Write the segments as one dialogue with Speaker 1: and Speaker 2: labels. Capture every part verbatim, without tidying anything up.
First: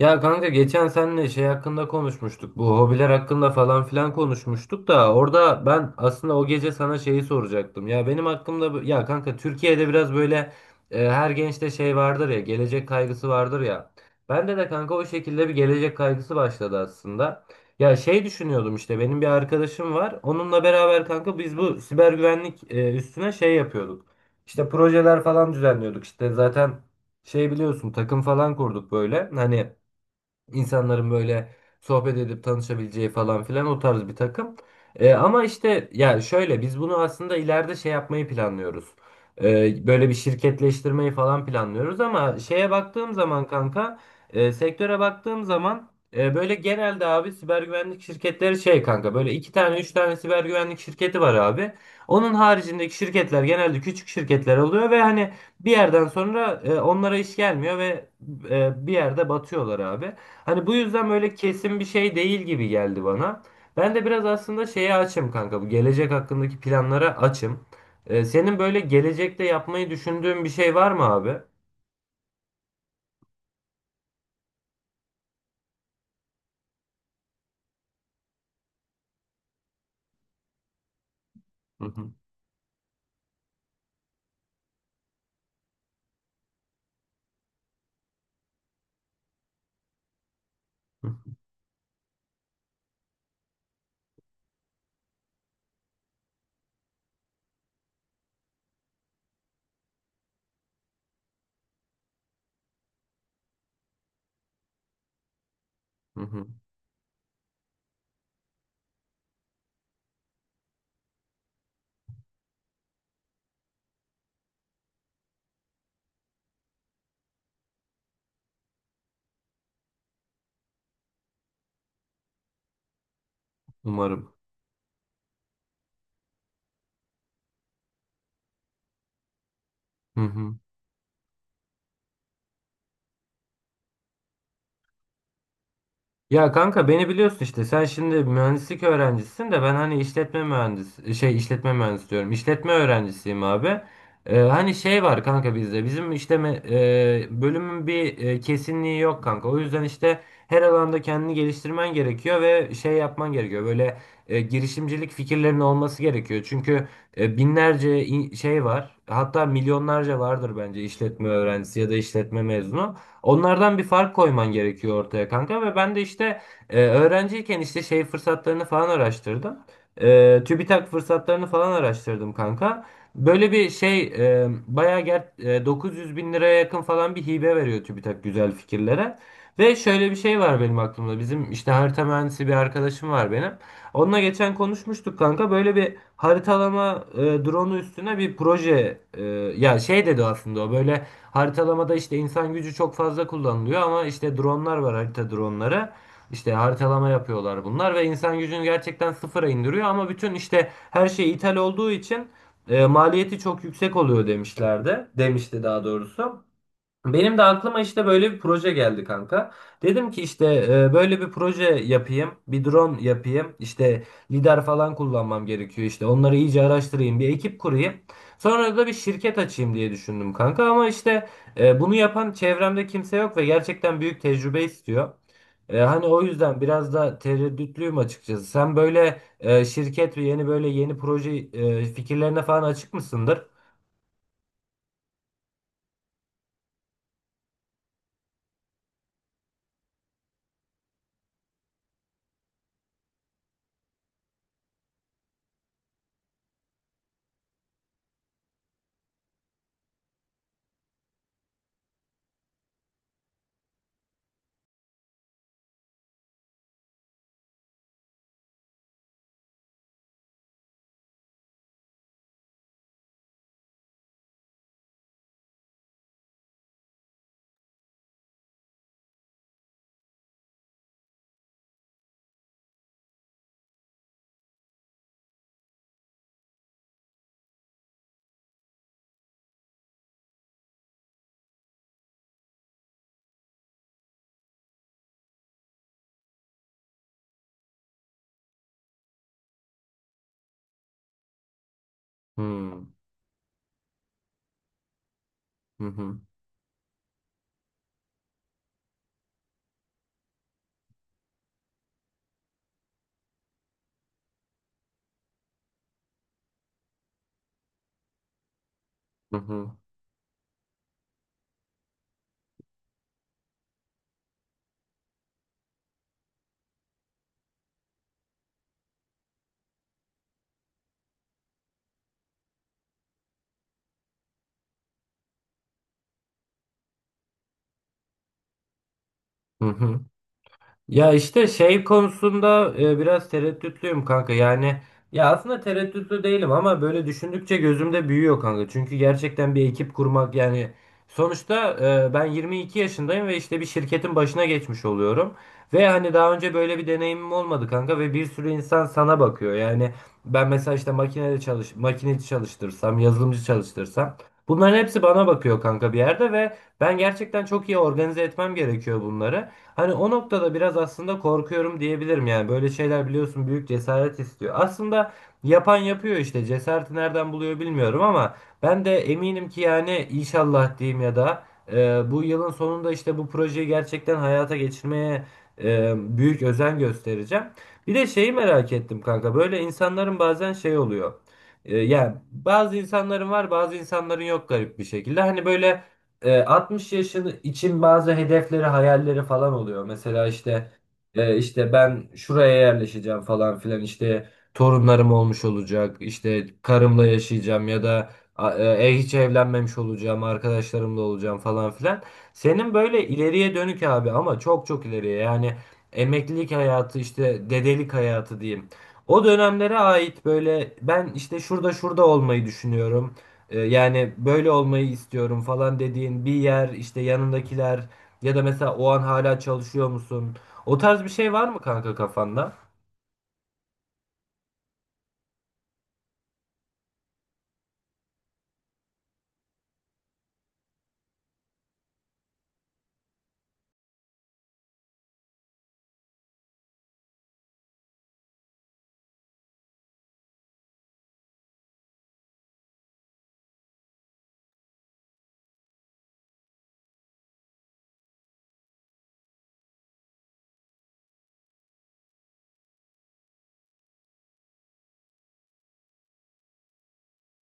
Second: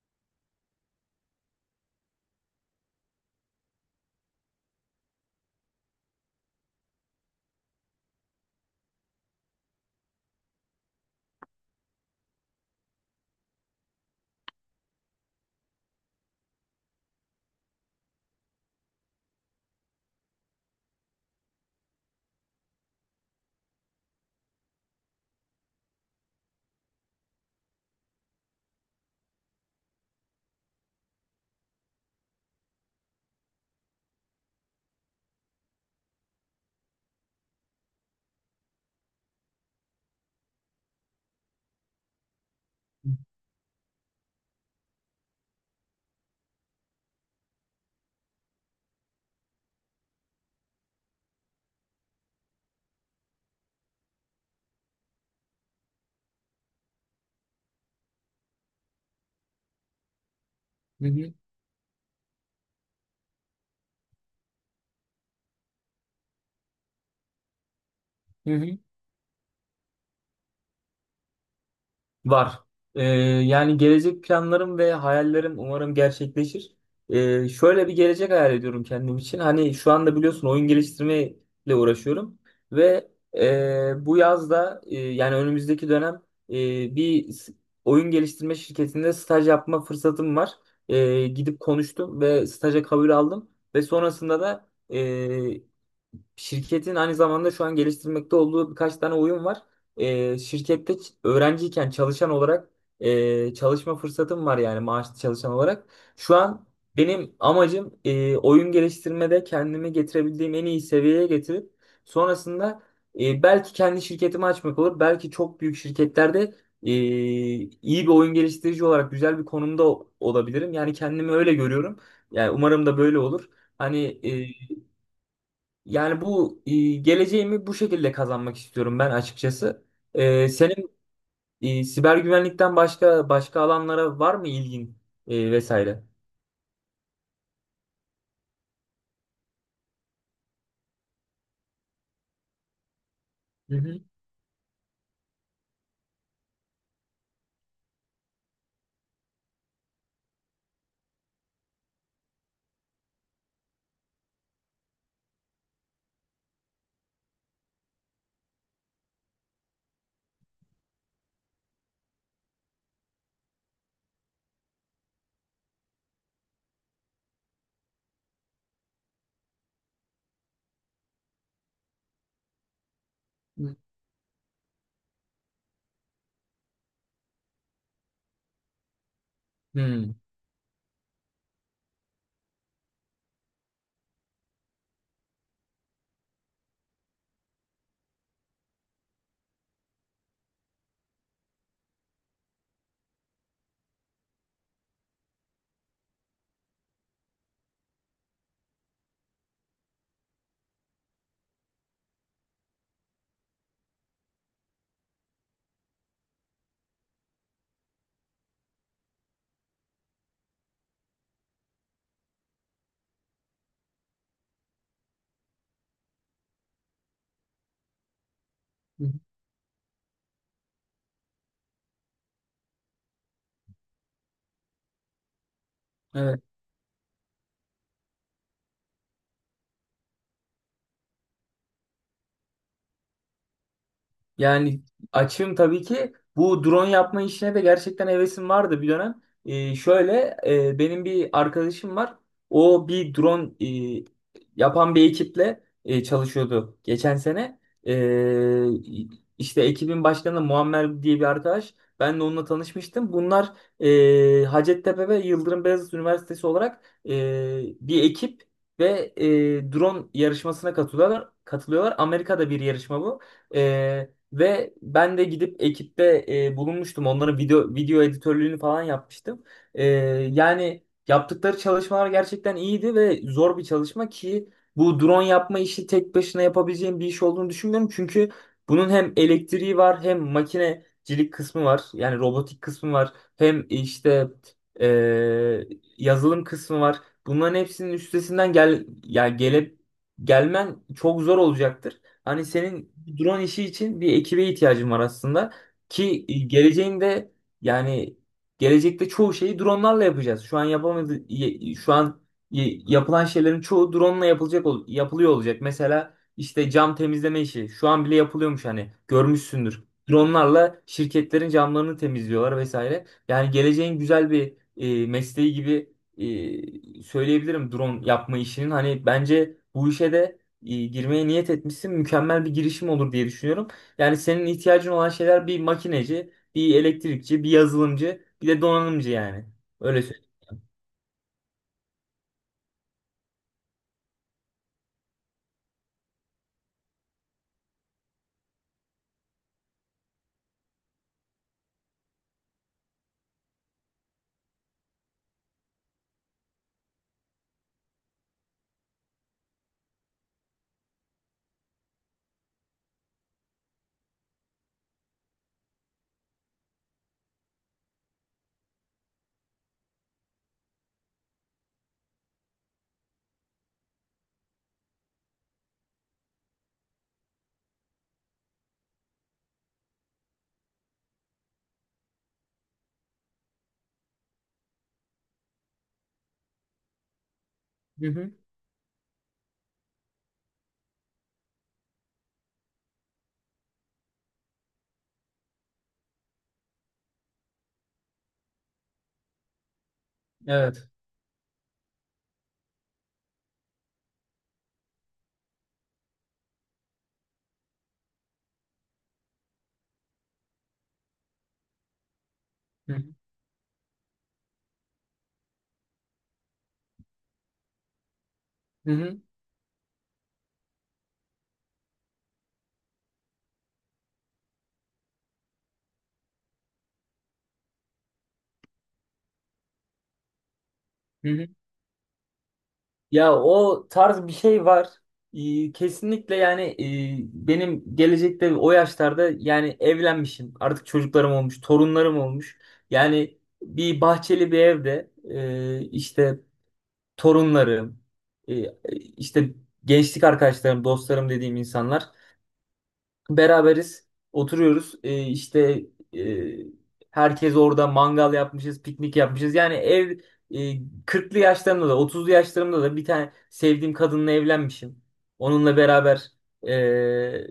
Speaker 1: Ya kanka geçen seninle şey hakkında konuşmuştuk. Bu hobiler hakkında falan filan konuşmuştuk da orada ben aslında o gece sana şeyi soracaktım. Ya benim hakkımda bu- ya kanka Türkiye'de biraz böyle e, her gençte şey vardır ya, gelecek kaygısı vardır ya. Bende de kanka o şekilde bir gelecek kaygısı başladı aslında. Ya şey düşünüyordum, işte benim bir arkadaşım var. Onunla beraber kanka biz bu siber güvenlik e, üstüne şey yapıyorduk. İşte projeler falan düzenliyorduk. İşte zaten şey biliyorsun, takım falan kurduk böyle. Hani İnsanların böyle sohbet edip tanışabileceği falan filan o tarz bir takım. E, ama işte ya şöyle, biz bunu aslında ileride şey yapmayı planlıyoruz. E, böyle bir şirketleştirmeyi falan planlıyoruz ama şeye
Speaker 2: Hı
Speaker 1: baktığım zaman kanka, e, sektöre baktığım zaman e, böyle genelde abi siber güvenlik şirketleri şey kanka, böyle iki tane üç tane siber güvenlik şirketi var abi. Onun haricindeki şirketler genelde küçük şirketler oluyor ve hani bir yerden sonra e, onlara iş gelmiyor ve e, bir yerde batıyorlar abi. Hani bu yüzden
Speaker 2: hı.
Speaker 1: böyle kesin bir şey değil gibi geldi bana. Ben de biraz aslında şeye açım kanka. Bu gelecek hakkındaki planlara açım. Ee,
Speaker 2: Hı
Speaker 1: senin
Speaker 2: hı.
Speaker 1: böyle gelecekte yapmayı düşündüğün bir şey var mı abi?
Speaker 2: Var. Ee, yani gelecek planlarım ve hayallerim umarım gerçekleşir. Ee, şöyle bir gelecek hayal ediyorum kendim için. Hani şu anda biliyorsun oyun geliştirmeyle
Speaker 1: Hı hı,
Speaker 2: uğraşıyorum ve e, bu yazda e, yani önümüzdeki dönem e, bir s- oyun geliştirme şirketinde staj yapma fırsatım var.
Speaker 1: hı
Speaker 2: E,
Speaker 1: hı,
Speaker 2: gidip konuştum ve staja kabul aldım ve sonrasında da e, Şirketin aynı zamanda şu an geliştirmekte olduğu birkaç tane oyun var. Ee, şirkette ç- öğrenciyken çalışan olarak e, çalışma fırsatım var yani maaşlı çalışan olarak. Şu an benim amacım e, oyun geliştirmede kendimi getirebildiğim en iyi seviyeye getirip sonrasında e, belki kendi şirketimi açmak olur. Belki çok büyük şirketlerde e, iyi bir oyun geliştirici olarak güzel bir konumda o- olabilirim. Yani kendimi öyle görüyorum. Yani umarım da böyle olur. Hani
Speaker 1: umarım.
Speaker 2: yani bu e, geleceğimi bu şekilde kazanmak istiyorum ben açıkçası.
Speaker 1: Hı
Speaker 2: E,
Speaker 1: hı.
Speaker 2: senin e, siber güvenlikten başka başka alanlara var mı ilgin e, vesaire?
Speaker 1: Ya kanka beni biliyorsun, işte sen şimdi mühendislik öğrencisin de ben hani işletme mühendis şey, işletme mühendisi diyorum, işletme öğrencisiyim
Speaker 2: Hı
Speaker 1: abi.
Speaker 2: hı.
Speaker 1: Ee, hani şey var kanka, bizde bizim işte me- e, bölümün bir e, kesinliği yok kanka, o yüzden işte her alanda kendini geliştirmen gerekiyor ve şey yapman gerekiyor böyle, e, girişimcilik fikirlerinin olması gerekiyor çünkü e, binlerce in- şey var, hatta milyonlarca vardır bence işletme öğrencisi ya da işletme mezunu. Onlardan bir fark koyman gerekiyor ortaya kanka ve ben de işte e, öğrenciyken işte şey fırsatlarını falan araştırdım. E, TÜBİTAK fırsatlarını falan araştırdım kanka. Böyle bir
Speaker 2: Hı.
Speaker 1: şey e, bayağı ger e, dokuz yüz bin liraya yakın falan bir hibe veriyor TÜBİTAK güzel fikirlere. Ve şöyle
Speaker 2: Hmm.
Speaker 1: bir şey var benim aklımda. Bizim işte harita mühendisi bir arkadaşım var benim. Onunla geçen konuşmuştuk kanka. Böyle bir haritalama e, drone'u üstüne bir proje, e, ya şey dedi aslında o, böyle haritalamada işte insan gücü çok fazla kullanılıyor ama işte dronlar var, harita dronları. İşte haritalama yapıyorlar bunlar ve insan gücünü gerçekten sıfıra indiriyor ama bütün işte her şey ithal olduğu için e, maliyeti çok yüksek oluyor demişlerdi. Demişti daha doğrusu. Benim de aklıma işte böyle bir proje geldi kanka. Dedim ki işte e, böyle bir proje yapayım, bir drone yapayım. İşte lidar falan kullanmam gerekiyor işte. Onları iyice araştırayım, bir ekip kurayım. Sonra da bir
Speaker 2: Hı.
Speaker 1: şirket açayım diye düşündüm kanka ama işte e, bunu yapan çevremde kimse yok ve gerçekten büyük tecrübe istiyor. E, hani o
Speaker 2: Evet.
Speaker 1: yüzden biraz da tereddütlüyüm açıkçası. Sen böyle e, şirket ve yeni böyle yeni proje e, fikirlerine falan açık mısındır?
Speaker 2: Yani açığım tabii ki. Bu drone yapma işine de gerçekten hevesim vardı bir dönem. Ee, şöyle e, benim bir arkadaşım var. O bir drone e, yapan bir ekiple e, çalışıyordu geçen sene. Ee, işte ekibin başkanı Muammer diye bir arkadaş. Ben de onunla tanışmıştım. Bunlar e, Hacettepe ve Yıldırım Beyazıt Üniversitesi olarak e, bir ekip ve e, drone yarışmasına katılıyorlar. Katılıyorlar. Amerika'da bir yarışma bu. Ee, ve ben de gidip ekipte e, bulunmuştum. Onların video video editörlüğünü falan yapmıştım. E, yani yaptıkları çalışmalar gerçekten iyiydi ve zor bir çalışma ki bu drone yapma işi tek başına yapabileceğim bir iş olduğunu düşünmüyorum. Çünkü bunun hem elektriği var hem makinecilik kısmı var. Yani robotik kısmı var. Hem işte e, yazılım kısmı var. Bunların hepsinin üstesinden gel yani gele, gelmen çok zor olacaktır. Hani senin
Speaker 1: Hmm.
Speaker 2: bu drone işi için bir ekibe ihtiyacın var aslında.
Speaker 1: Hı hı.
Speaker 2: Ki e, geleceğinde yani gelecekte çoğu şeyi dronelarla yapacağız. Şu an yapamadı y- şu an y- yapılan şeylerin çoğu drone'la yapılacak ol- yapılıyor olacak. Mesela işte cam temizleme işi şu an bile yapılıyormuş hani
Speaker 1: Hı hı.
Speaker 2: görmüşsündür. Drone'larla şirketlerin camlarını temizliyorlar vesaire. Yani geleceğin güzel bir e, mesleği gibi e, söyleyebilirim drone yapma işinin. Hani bence bu işe de e, girmeye niyet etmişsin. Mükemmel bir girişim olur diye düşünüyorum. Yani senin ihtiyacın olan şeyler bir makineci, bir elektrikçi, bir yazılımcı, bir de donanımcı yani.
Speaker 1: Hı hı.
Speaker 2: Öyle söyleyeyim.
Speaker 1: Ya işte şey konusunda e, biraz tereddütlüyüm kanka. Yani ya aslında tereddütlü değilim ama böyle düşündükçe gözümde büyüyor kanka. Çünkü gerçekten bir ekip kurmak, yani sonuçta e, ben yirmi iki yaşındayım ve işte bir şirketin başına geçmiş oluyorum. Ve hani daha önce böyle bir deneyimim olmadı kanka ve bir sürü insan sana bakıyor. Yani ben mesela işte makinede çalış makineci çalıştırsam, yazılımcı çalıştırsam bunların hepsi bana bakıyor kanka bir yerde ve ben gerçekten çok iyi organize etmem gerekiyor bunları. Hani o noktada biraz aslında korkuyorum diyebilirim, yani böyle şeyler biliyorsun, büyük cesaret istiyor. Aslında yapan yapıyor işte, cesareti nereden buluyor bilmiyorum ama ben de eminim ki yani, inşallah diyeyim ya da, e, bu yılın sonunda işte bu projeyi gerçekten hayata geçirmeye e, büyük özen göstereceğim. Bir de
Speaker 2: Hı hı.
Speaker 1: şeyi merak ettim kanka, böyle insanların bazen şey oluyor. E, yani bazı insanların var, bazı insanların yok garip bir şekilde. Hani böyle e, altmış yaşın için bazı hedefleri, hayalleri falan oluyor. Mesela işte
Speaker 2: Evet.
Speaker 1: e, işte ben şuraya yerleşeceğim falan filan, işte torunlarım olmuş olacak, işte karımla yaşayacağım ya da a- e, e, hiç evlenmemiş olacağım, arkadaşlarımla olacağım falan filan. Senin
Speaker 2: Hı hı.
Speaker 1: böyle ileriye dönük abi, ama çok çok ileriye, yani emeklilik hayatı, işte dedelik hayatı diyeyim.
Speaker 2: Hı hı.
Speaker 1: O dönemlere ait böyle, ben işte şurada şurada olmayı düşünüyorum. E, Yani böyle olmayı istiyorum falan dediğin bir yer, işte yanındakiler ya da mesela o an hala çalışıyor musun? O tarz bir
Speaker 2: Hı
Speaker 1: şey
Speaker 2: hı.
Speaker 1: var mı kanka kafanda?
Speaker 2: Ya o tarz bir şey var. Ee, kesinlikle yani e, benim gelecekte o yaşlarda yani evlenmişim. Artık çocuklarım olmuş, torunlarım olmuş. Yani bir bahçeli bir evde e, işte torunlarım, e, e, işte gençlik arkadaşlarım, dostlarım dediğim insanlar beraberiz, oturuyoruz. E, işte e, herkes orada mangal yapmışız, piknik yapmışız. Yani ev e, kırklı yaşlarımda da otuzlu yaşlarımda da bir tane sevdiğim kadınla evlenmişim. Onunla beraber e,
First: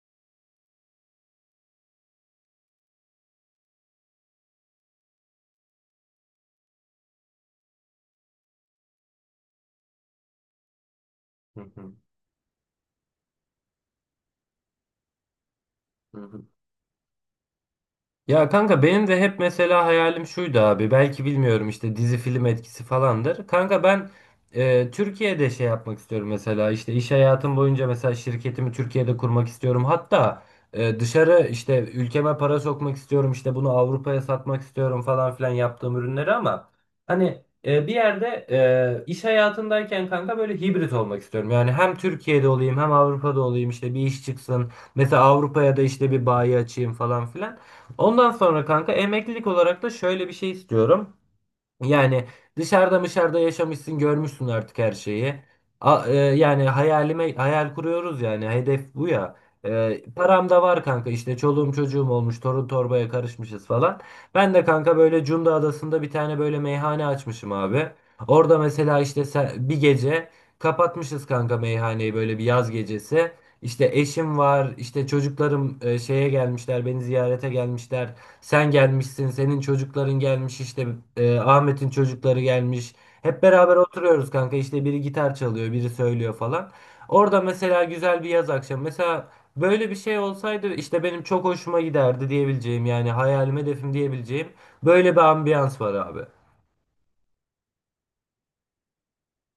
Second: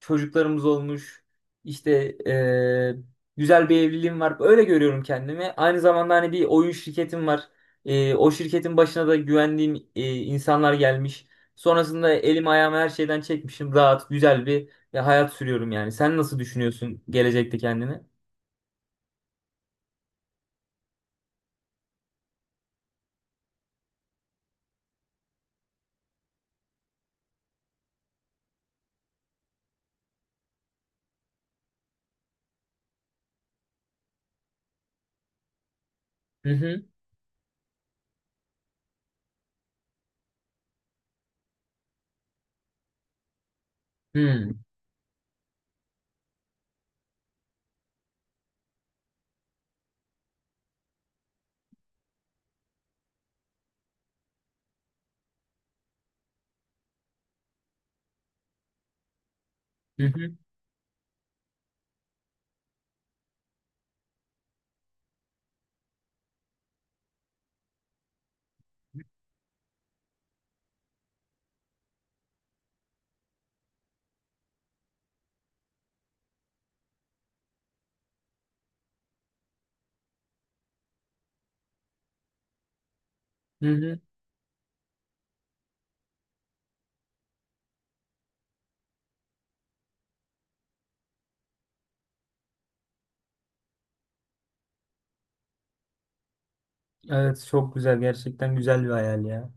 Speaker 2: çocuklarımız olmuş. İşte e, güzel bir evliliğim var. Öyle görüyorum kendimi. Aynı zamanda hani bir oyun şirketim var. E, o şirketin başına da güvendiğim e, insanlar gelmiş.
Speaker 1: Hı hı.
Speaker 2: Sonrasında elim ayağımı her şeyden çekmişim. Rahat, güzel bir e, hayat sürüyorum yani. Sen
Speaker 1: Hı
Speaker 2: nasıl
Speaker 1: hı.
Speaker 2: düşünüyorsun gelecekte kendini?
Speaker 1: Ya kanka benim de hep mesela hayalim şuydu abi. Belki bilmiyorum işte, dizi film etkisi falandır. Kanka ben e, Türkiye'de şey yapmak istiyorum, mesela işte iş hayatım boyunca mesela şirketimi Türkiye'de kurmak istiyorum. Hatta e, dışarı işte ülkeme para sokmak istiyorum, işte bunu Avrupa'ya satmak istiyorum falan filan, yaptığım ürünleri
Speaker 2: Hı
Speaker 1: ama
Speaker 2: hı.
Speaker 1: hani e, bir yerde e, iş hayatındayken kanka böyle hibrit olmak istiyorum. Yani hem Türkiye'de olayım hem Avrupa'da olayım, işte bir
Speaker 2: Hı
Speaker 1: iş
Speaker 2: hı.
Speaker 1: çıksın. Mesela Avrupa'ya da işte bir bayi açayım falan filan. Ondan sonra kanka emeklilik olarak da şöyle bir şey istiyorum. Yani dışarıda dışarıda yaşamışsın, görmüşsün artık her şeyi. A- e, yani hayalime, hayal kuruyoruz yani, hedef bu ya. E,
Speaker 2: Hı hı.
Speaker 1: param da var kanka, işte çoluğum çocuğum olmuş, torun torbaya karışmışız falan. Ben de kanka böyle Cunda Adası'nda bir tane böyle meyhane açmışım abi. Orada mesela işte se- bir gece kapatmışız kanka meyhaneyi, böyle bir yaz gecesi. İşte eşim var, işte çocuklarım e, şeye gelmişler, beni ziyarete gelmişler. Sen gelmişsin, senin çocukların gelmiş, işte e, Ahmet'in çocukları gelmiş. Hep
Speaker 2: Hı
Speaker 1: beraber
Speaker 2: hı.
Speaker 1: oturuyoruz kanka, işte biri gitar çalıyor, biri söylüyor falan. Orada mesela güzel bir yaz akşamı. Mesela böyle bir şey olsaydı işte benim çok hoşuma giderdi diyebileceğim, yani hayalim, hedefim diyebileceğim böyle bir ambiyans var abi.
Speaker 2: Evet, çok güzel. Gerçekten güzel bir hayal ya.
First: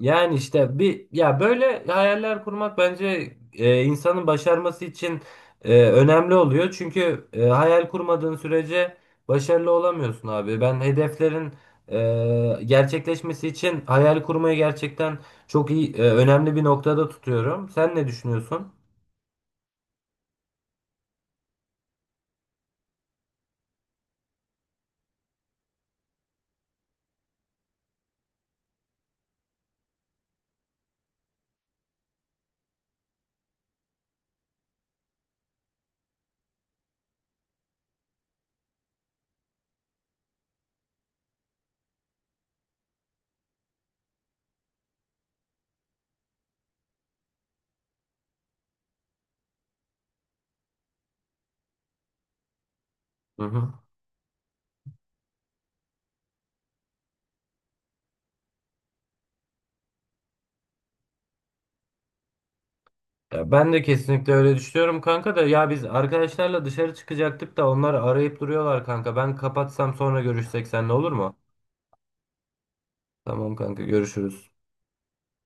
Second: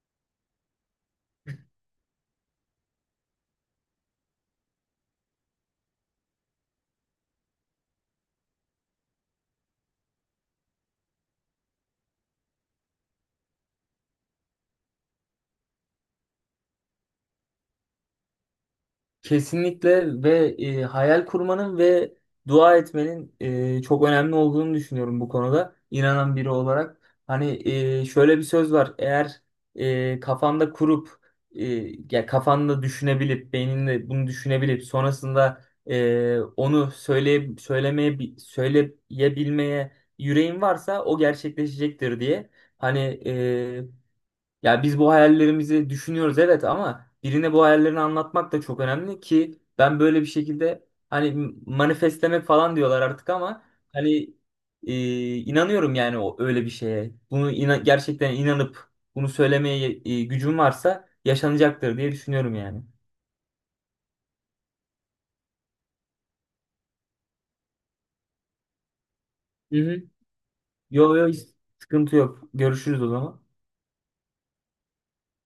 Speaker 1: Yani işte bir, ya böyle hayaller kurmak bence e, insanın başarması için e, önemli oluyor. Çünkü e, hayal kurmadığın sürece başarılı olamıyorsun abi. Ben hedeflerin e, gerçekleşmesi için hayal kurmayı gerçekten çok iyi, e, önemli bir noktada tutuyorum. Sen ne düşünüyorsun?
Speaker 2: Kesinlikle ve e, hayal kurmanın ve dua etmenin e, çok önemli olduğunu düşünüyorum bu konuda inanan biri olarak. Hani e, şöyle bir söz var. Eğer e, kafanda kurup e, ya kafanda düşünebilip beyninde bunu düşünebilip sonrasında e, onu söyle söylemeye bi- söyleyebilmeye yüreğin varsa o gerçekleşecektir diye. Hani e, ya biz bu hayallerimizi düşünüyoruz evet ama birine bu hayallerini anlatmak da çok önemli ki ben böyle bir şekilde hani manifestlemek falan diyorlar artık
Speaker 1: Hı
Speaker 2: ama
Speaker 1: hı.
Speaker 2: hani e, inanıyorum yani o öyle bir şeye. Bunu ina- gerçekten inanıp bunu söylemeye e, gücüm varsa yaşanacaktır diye düşünüyorum yani.
Speaker 1: Ya ben de kesinlikle öyle düşünüyorum kanka da, ya biz arkadaşlarla dışarı çıkacaktık da onlar arayıp duruyorlar kanka. Ben
Speaker 2: Hı
Speaker 1: kapatsam,
Speaker 2: hı.
Speaker 1: sonra görüşsek seninle, olur
Speaker 2: Yo yo
Speaker 1: mu?
Speaker 2: hiç sıkıntı yok. Görüşürüz o zaman.
Speaker 1: Tamam kanka, görüşürüz.